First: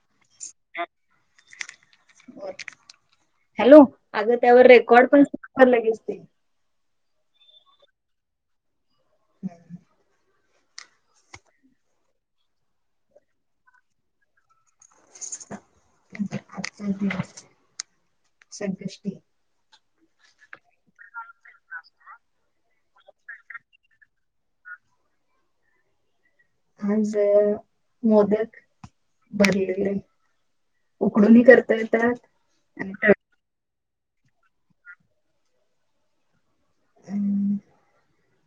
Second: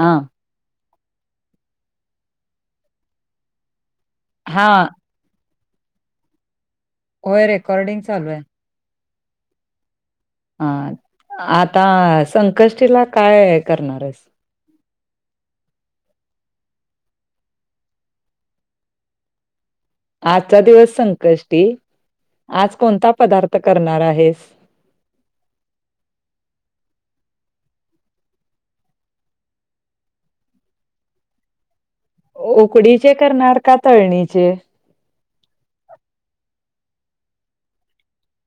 हा हॅलो अग त्यावर हा रेकॉर्ड पण भरलागेच ते होय रेकॉर्डिंग चालू आहे हम्म हा आता संकष्टीला काय करणार आहेस आजकाल दिवस सग गोष्टी आजचा दिवस संकष्टी आज कोणता पदार्थ करणार आहेस आज मोदक भरलेलेे उकडून करत उकडीचे करणार का तळणीचे अम्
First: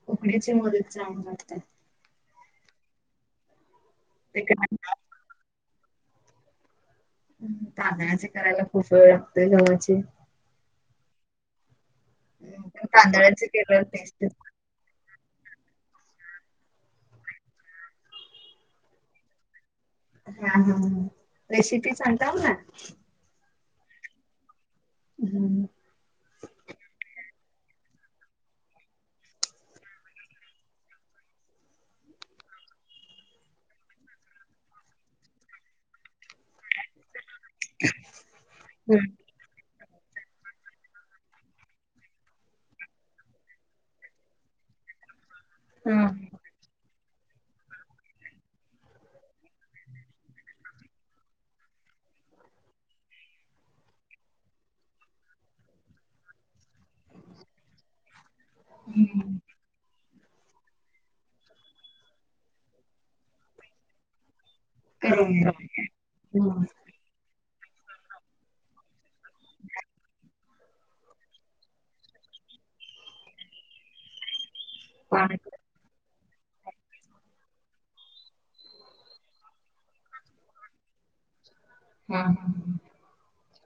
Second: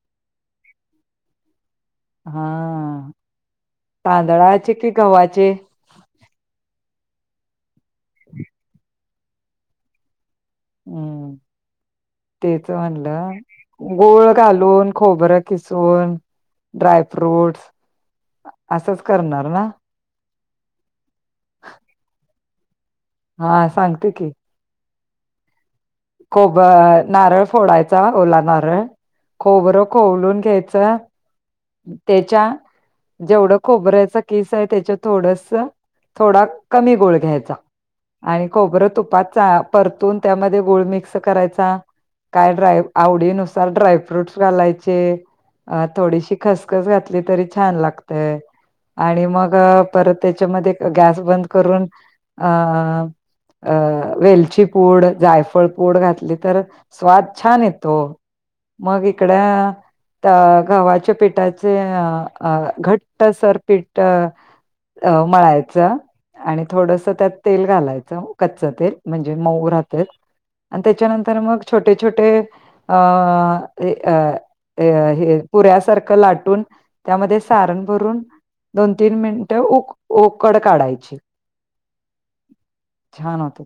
कोकणीची मदत जाऊन जतात हा ते तांदळाचे कि गव्हाचे तांदळाचे करायला खूफ वेळ लागतय गवा्हाचे हम्म तेच म्हणलं तांदळाचे केल्यावर टेस्ट गोळ घालून खोबर किसून ड्राय फ्रूटस असंच करणार ना हा हा ह रेसिपी सांताव ना हा सांगते की हम्म खब नारळ फोडायचा ओला नारळ खो बरं खोलून घ्यायचं त्याच्या जेवढं खोबऱ्याचा केस आहे त्याच्या थोड थोडा कमी गोळ घ्यायचा आणि खबरं तुपात परतून त्यामध्ये गोळ मिक्स करायचा काय ड्राय आवडीनुसार ड्रायफ्रूटस घालायचे हम्म थोडीशीिक सकस घातली तरी छान लागतय आणि मग परत त्याच्यामध्ये गॅस बंद करून अ अ वेलची पूड जायफळ पूड घातली तर स्वाद छान येतो मग इकड हम्म गावाच्या पेट घट्ट सरपीट अ करून घ्या. मळायचं हम्म आणि थोडस त्यात तेल घालायचं कच्च तेल म्हणजे मऊ राहतात आणि त्याच्यानंतर मग छोटे छोटे अ अ अ हे पाणी पुऱ्यासारखं लाटून त्यामध्ये सारण भरून दोन तीन मिनिटे उ उओकड काढायची हम ह छान होत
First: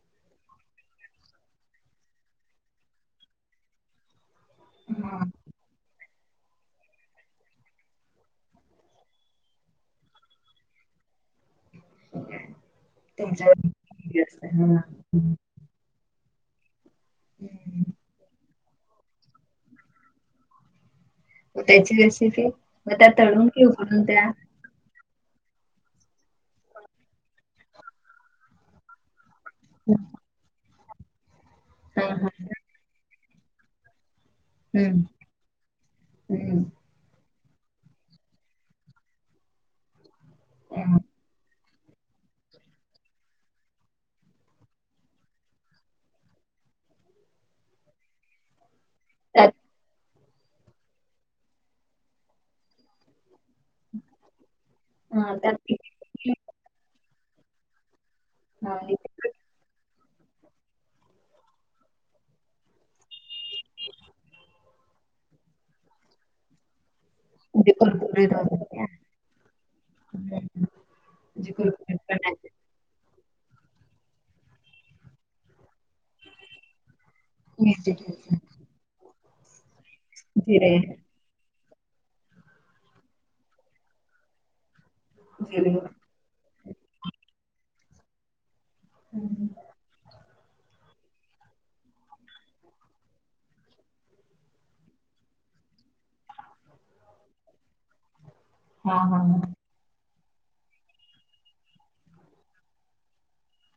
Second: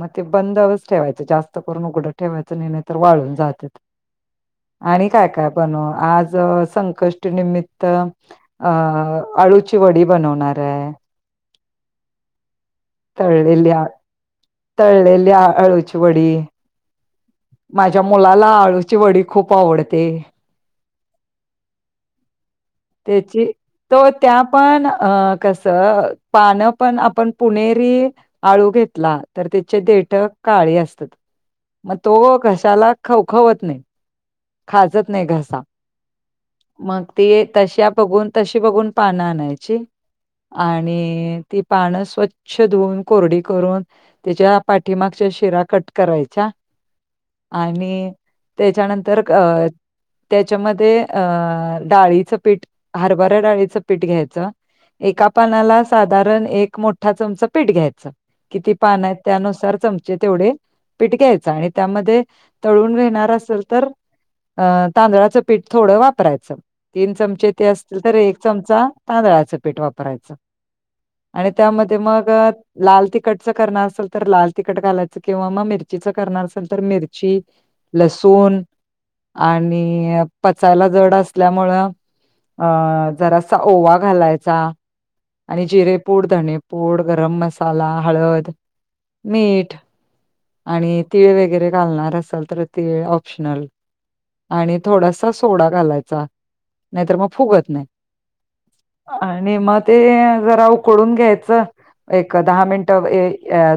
मग ते बंदच ठेवायच जास्त करून उघड ठेवायचं नाही नाही तर वाळून जात आणि हा काय काय पण आज संकष्टीनमित्त अ आळूची वडी बनवणार आहे हो तळलेली आ तलेलेली हम्म. आ अळूचपडी माझ्या मुलाला आळूची वडी खूप आवडते हो त्याची रेसिपी मग त्या त्याची तळून कि त उकडून त्या पण अ कसं पानं पण आपण पुणेरी आळू घेतला तर त्याचे देठ काळी असतात मग हा हा तो घशाला खवखवत नाही हम्म खाजत नाही घसा हम्म मग ते तशा बघून तशी बघून पानं आणायची हा. आणि ती पानं स्वच्छ धुवून कोरडी करून त्याच्या पाठीमागच्या शिरा कट करायचा आणि त्याच्यानंतर त्यात अ त्याच्यामध्ये अ डाळीचं पीठ हरभऱ्या डाळीचं पीठ घ्यायचं एका हा त्यात पानाला किती हा, साधारण एक मोठा चमचा पीठ घ्यायचं किती आणि पान आहेत ते त्यानुसार चम तेवढे पिटक्यायच आणि त्यामध्ये तळून घेणार असेल तर अं तांदळाचं पीठ थोडं वापरायचं तीन चमचे ते म्हणजे असतील तर कुरकुरीत एक वगैरे चमचा तांदळाचं पीठ वापरायचं म्हणजे आणि कुरकुरीत त्यामध्ये मग बनायचे लाल त तिकट च करणार असेल तर लाल तिखट घायचं किंवा मग मिरचीच करणार असेल तर मिर मिरची ठेचा लसूण आणि जिरे पचायला जड असल्यामु अ जरासा ओवा घालायचा आणि जिरे जिरेपूड धणेपूड गरम मसाला हळद हम्म. मीठ आणि तिळ वगैरे घालणार असाल तर तिळ ऑप्शनल आणि थोडासा सोडा घालायचा नाहीतर मग फुगत नाही हा हा हा आणि मग ते जरा उकडून घ्यायचं एक दहा मिनिटं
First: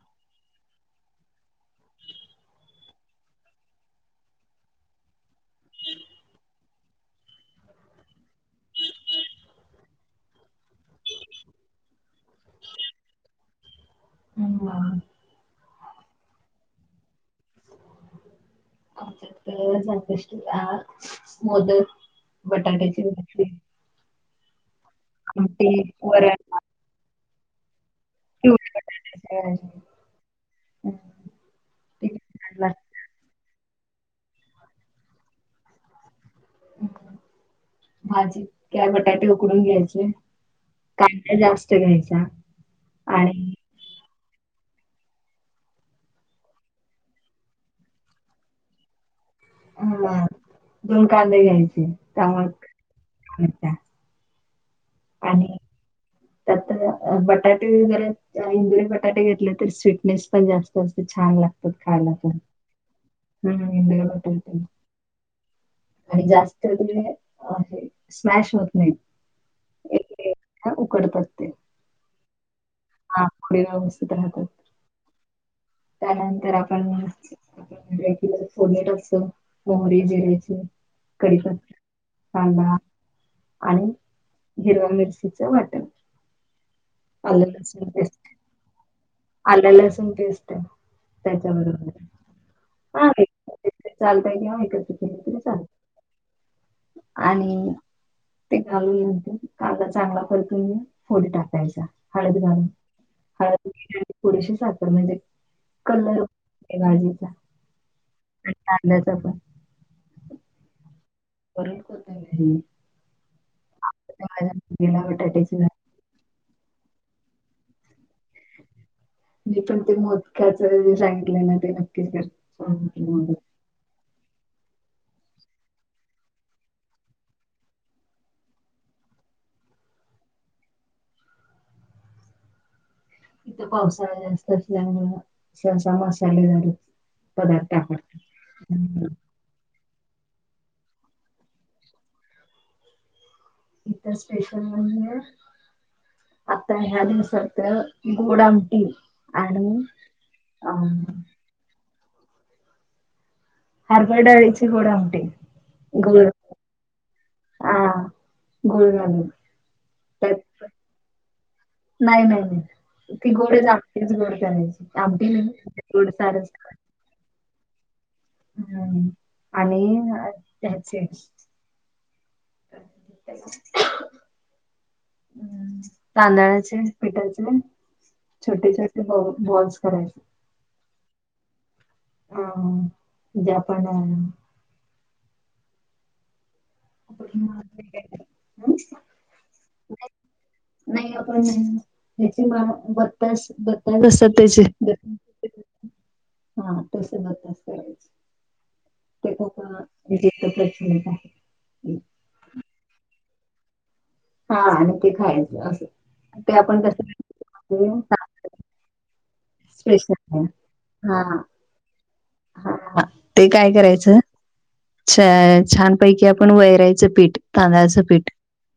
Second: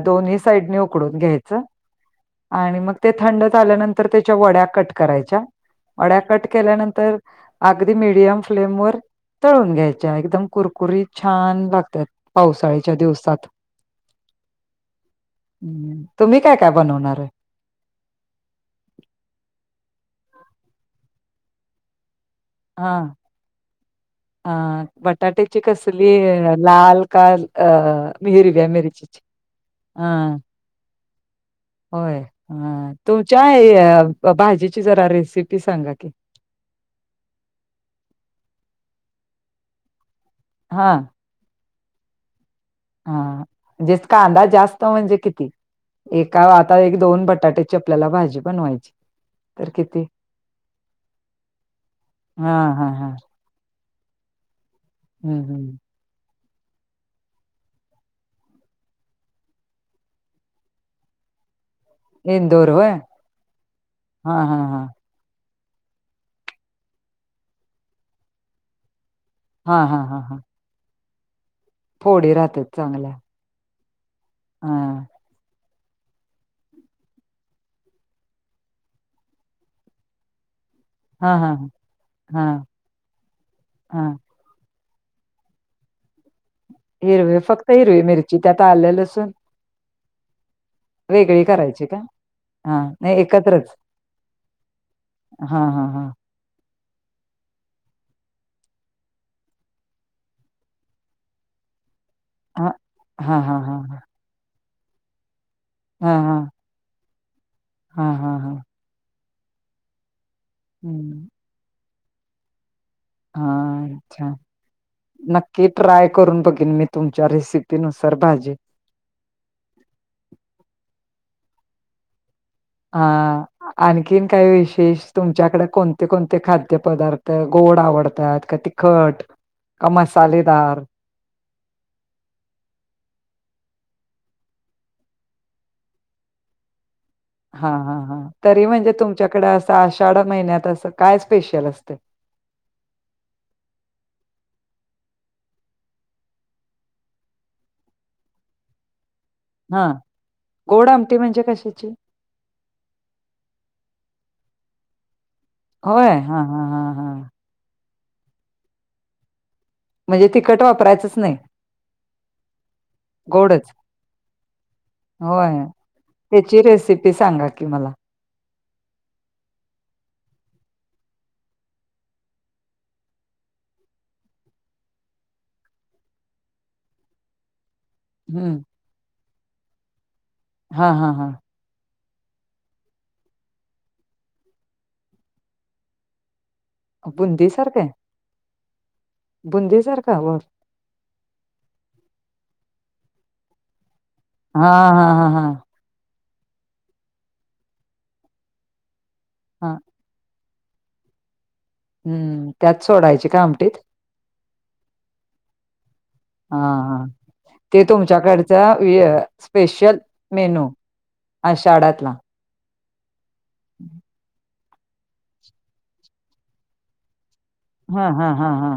दोनही साईडनी उकडून घ्यायचं आणि मग ते थंडत आल्यानंतर त्याच्या वड्या कट करायच्या अड्या कट केल्यानंतर अगदी मडियम फ्लेम वर तळून घ्यायच्या एकदम कुरकु ककुरी छान लागतात पावसाळ्याच्या दिवसात ह हम्म तुम्ही काय काय बनवणार आहे आ जतेष्ट मोद हा बटाट्याची अ बटाट्याची आमटी, कसली वरण, लाल काल अ मीर व्या पिवळ्या मरीचच बटाट्याची भाजी. हम हं. ते होय किती छान अ लागते. तूच्या भाजीची जरा रेसिपी सांगा की भाजी क बटाटे उकडून घ्यायचे कांदा जास्त घ्यायचा आणि हाजे कांदा जास्त म्हणजे किती एका आता एक दोन बटाट्याची आपल्याला भाजी बनवायची तर किती? ह दोन कांदे घ्यायचे हा तमग हा हा हम्म हम्म त्यात बटाटे वगैरे इंदुरी बटाटे घेतले तर स्वीटनेस पण जास्त असते छान लागते एन दोर व हम् दय वाट यत आणि जास्त ज स्मॅश होत नाही हा हा हा हा ते. फोडी राहतात चांगल्या हां. पुढे व्यवस्थित राहतात. हा त्यानंतर आपण म्ह कि पुणे अस मोहरी जि क हा हा हा तांदळा आणि हा हिरवा मि च वाटल अ हिरवी फक्त हिरवी मिरची त्यात आलं लसूण अ ल अस वेगळी करायची का हा नाही एकत्रच चालतंय किंवा एकत्र केलं तरी चालत हा हा हा आणि ते घालूनंत काला चांगला फकून फोडी टाकायचा हळद घार हा हा हा हळद हा हा पुोडीशे सखर मध्ये हा कलर भाजीचा हा हा हा कांद्याचा पण हम्म परड करता हा अच्छा बटाट्याची नक्की भाजी ट्राय करून बघेन मी तुमच्या रेसिपी नुसार मी पण ते मोदकाचे सांगितलंय ना ते नक्कीच कर हा आणि आण काही विशेष तुमच्याकडे कोणते कोणते खाद्य पदार्थ गोड आवडतात का तिख का मसालेेदार इथ पावसाळा जास्त असल्यामुळे अस असा मसालेदारत हा हा हा तरी म्हणजे तुमच्याकडें असं महिन्यात अस काय स्पेशल असते इथ स्पेशल नाही आहे आता या्या दिवसरत गोड अम्टी हा गोड आमटी म्हणजे कशाची डाळीचे होडं आमट होय हा हा हा हा गुरग म्हणजे तखट वापरायचंच नाही नाही नाही नाही ती गोडच आच गोड त्यां नाही आमट नाही गोड सारच ते सांगा कि हम् आणि त्याचे [inaudible] तांदळाचे पिठाचे हम्म छोटी छोटी ब बॉनस करायचे हा हा हा ह जापान बुंदी सारखं हम् बुंदे सारखा वर पण त्याचे मा बतास बच असतात त्याचे हा हा हा हा हा तस बच करायच हा तेे प्रचलित आहे. हम्म त्यात सोडायची का आमटीत. हा आणि ते खायचं असं ते हा आपण कस. हा ते तुमच्याकडच स्पेशल मेनू हा आषाढातला. ते काय करायचं. छ छानपैकी आपण वैरायचं पीठ. तांदळाचं हा, हा, पीठ हा, हा.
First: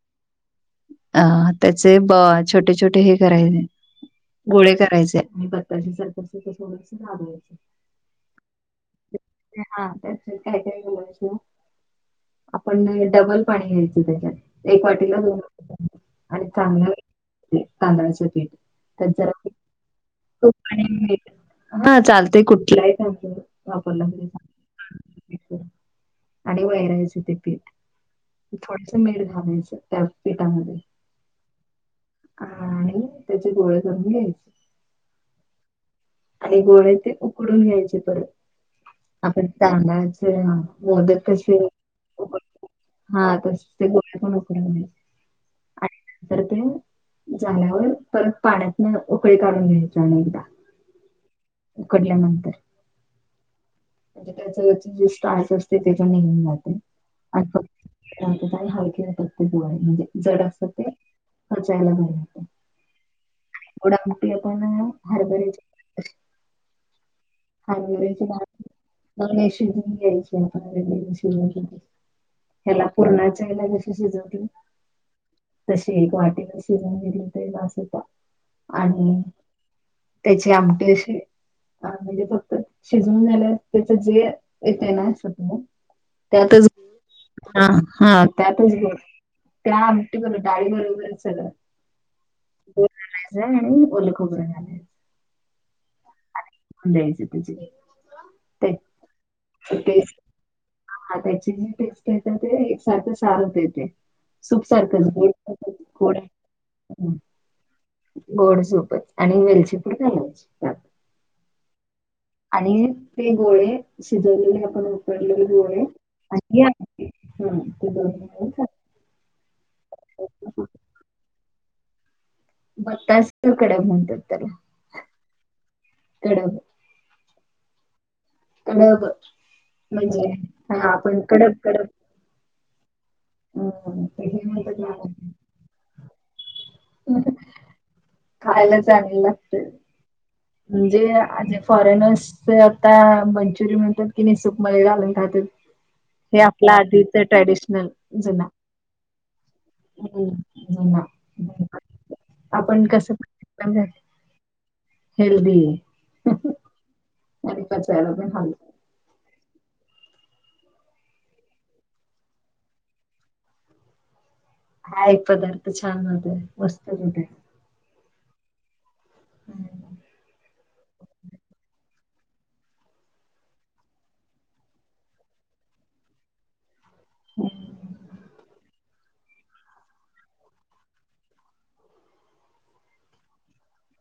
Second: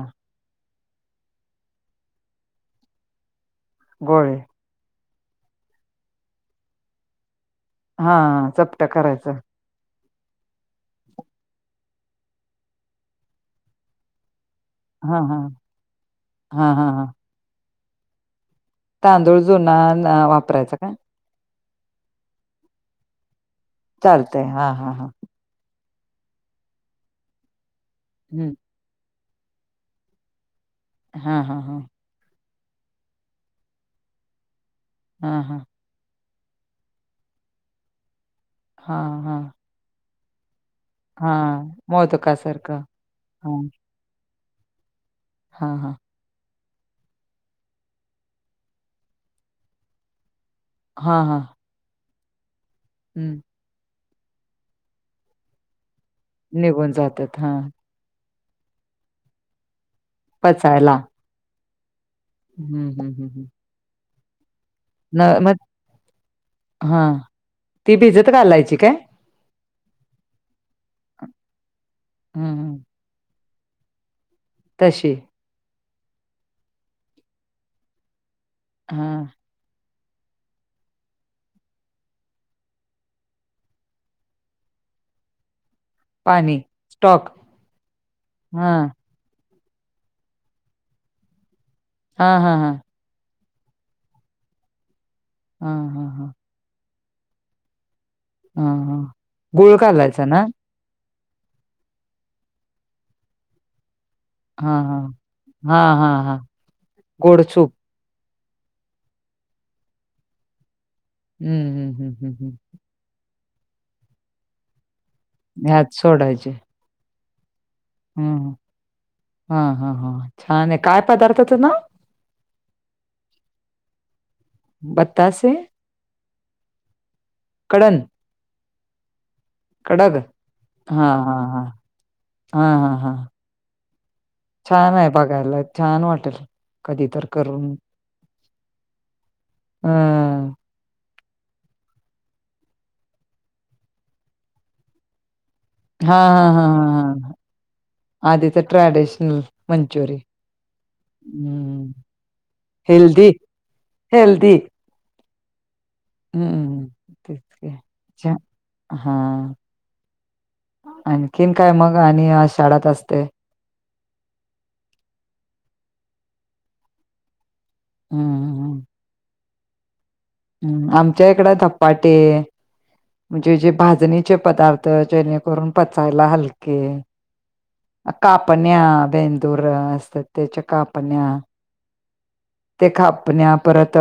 अ त्याचे ब छोटे-छोटे हे करायचे, गोळे करायचे. आणि पत्ताश सारख हा चपटा करायचं. त्यात काय काय घालायचं आपण डबल पाणी घ्यायचं त्याच्यात. एक वाटीला हा हा दीन आणि हा हा हा चांगलं तांदळाच पीठ. त्यात तांदूळ जुना न तूप वापरायचा पाणी का मीठ. हा चालतय कुठलाही. वापरला तरी चालतय हा, हा, हा. चालतंय आणि वैरायचं ते पीठ हम्म थोडस मीठ. घालायचं त्या पीठामध्ये. हा, हा, हा. आणि त्याचे गोळे कररून घ्यायचे. हा, हा. आणि गोळे ते उकडून घ्यायचे परत, हा हा आपण तांदळाचे. मोदक हा कशे उकडतो, मोदकासारखं हा तशे ते गोळे पण उकडायचे. हा हा आणि नंतर कणी. झाल्यावर परत पाण्यातन उकळी काढून घ्यायचा अनेकदा. हा, हा. उकडल्यानंतर. हम्म. म्हणजे त्याच जे स्टास असते, त्याच्या निघून जाते निघून जातात आणि हा फक्त. आणि हलके येतात ते गो म्हणजे जड असतात ते पचायला पचायला भारी. हम्म, हम्म, हम्म, हम्. पण हरबऱ्याची. हा ती हरबऱ्याची भिजत भाजी घालायची काय चांगली शिजवून घ्याची. हम्म हेला पूर्णाच्या हेला कस शिजवून घेतो. तशी. तशी एक वाटीला शिजवून घेतली तरी बास होत्या हा आणि. त्याचे आमटी अशी. हा म्हणजे फक्त शिजवून झाल्या त्याच जे येतय ना. पाणी त्यातच स्टॉक हा हा त्यातच घे. त्या आमटी बरोबर डाळी बरोबर सगळ. हा, हा, हा. जिर आणि ओलखोबर घालायचं. हा, हा, हा. ल ज तज [unintelligible] हा हा गुळ घालायचा ना. हा त्याची जी टेस्ट येत ते एकसारखं सारं होतय ते. सूप हा हा सारखच हा हा गोड हा हाय. गोड सूप गोड सुपच आणि वेलचीपूड घालायची त्यात. हम्म, हम्म, हम्म. हम्म आणि ते गोळे शिजवलेले आपण उकडलेले गोळे ह्यात सोडायचे आणि आमटी हम्म. हम्म हा हा हा छान आहे काय पदार्थते ना बत्ास कडब म्हंततला बत्तासे कडब कडण कडब म्हणजे हा आपण कडब कडप हा हा हा हे म्हणतात छान आहे ना बघायला छान वाटेल कधी तर करून खायला लेललं हम म्हणजे म्हजे फॉरेनर्स आता मंचुरियन म्हणतात कि निसूप मध्ये घालून खातात हे हा हा आपल्या हा आधीच हा ट्रॅडिशनल ज ना आधीच ट्रॅडिशनल मंचुरियन आपण कस हेल्दी हेल्दी हेदी हम्म पण तेचच्छ हलकं हा आणखीन काय मग आणि आ शाळात असते हा एक पदार्थ छान होतेय वस्तूठ हम्म हम् हम् हम्म आमच्या इकड धपाटी म्हणजे जे भाजणीचे पदार्थ जेणेकरून पचायला हलके कापण्या बेंदूर असतात त्याच्या कापण्या ते खापण्या परत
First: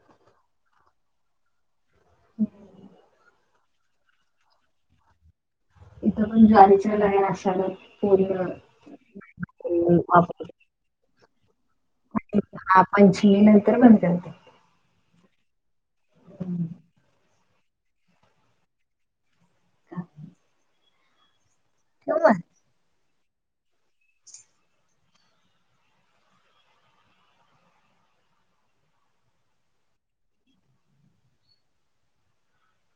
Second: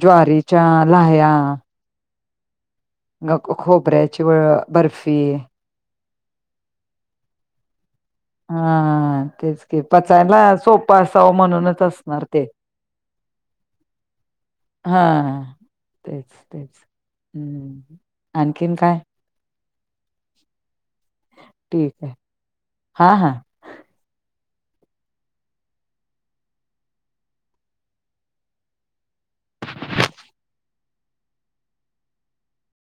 ज्वारीच्या लया हम्म ग खोबऱ्याची वळ बर्फी इथं पण ज्वारीचल आहे नाशाल हा तेच क पचायला वापरतात. सोप असाव म्हणूनच असणार ते नतर बणते हा तेच तेच ह् आणखीन काय ठीक आहे ठेवू मग? हा हा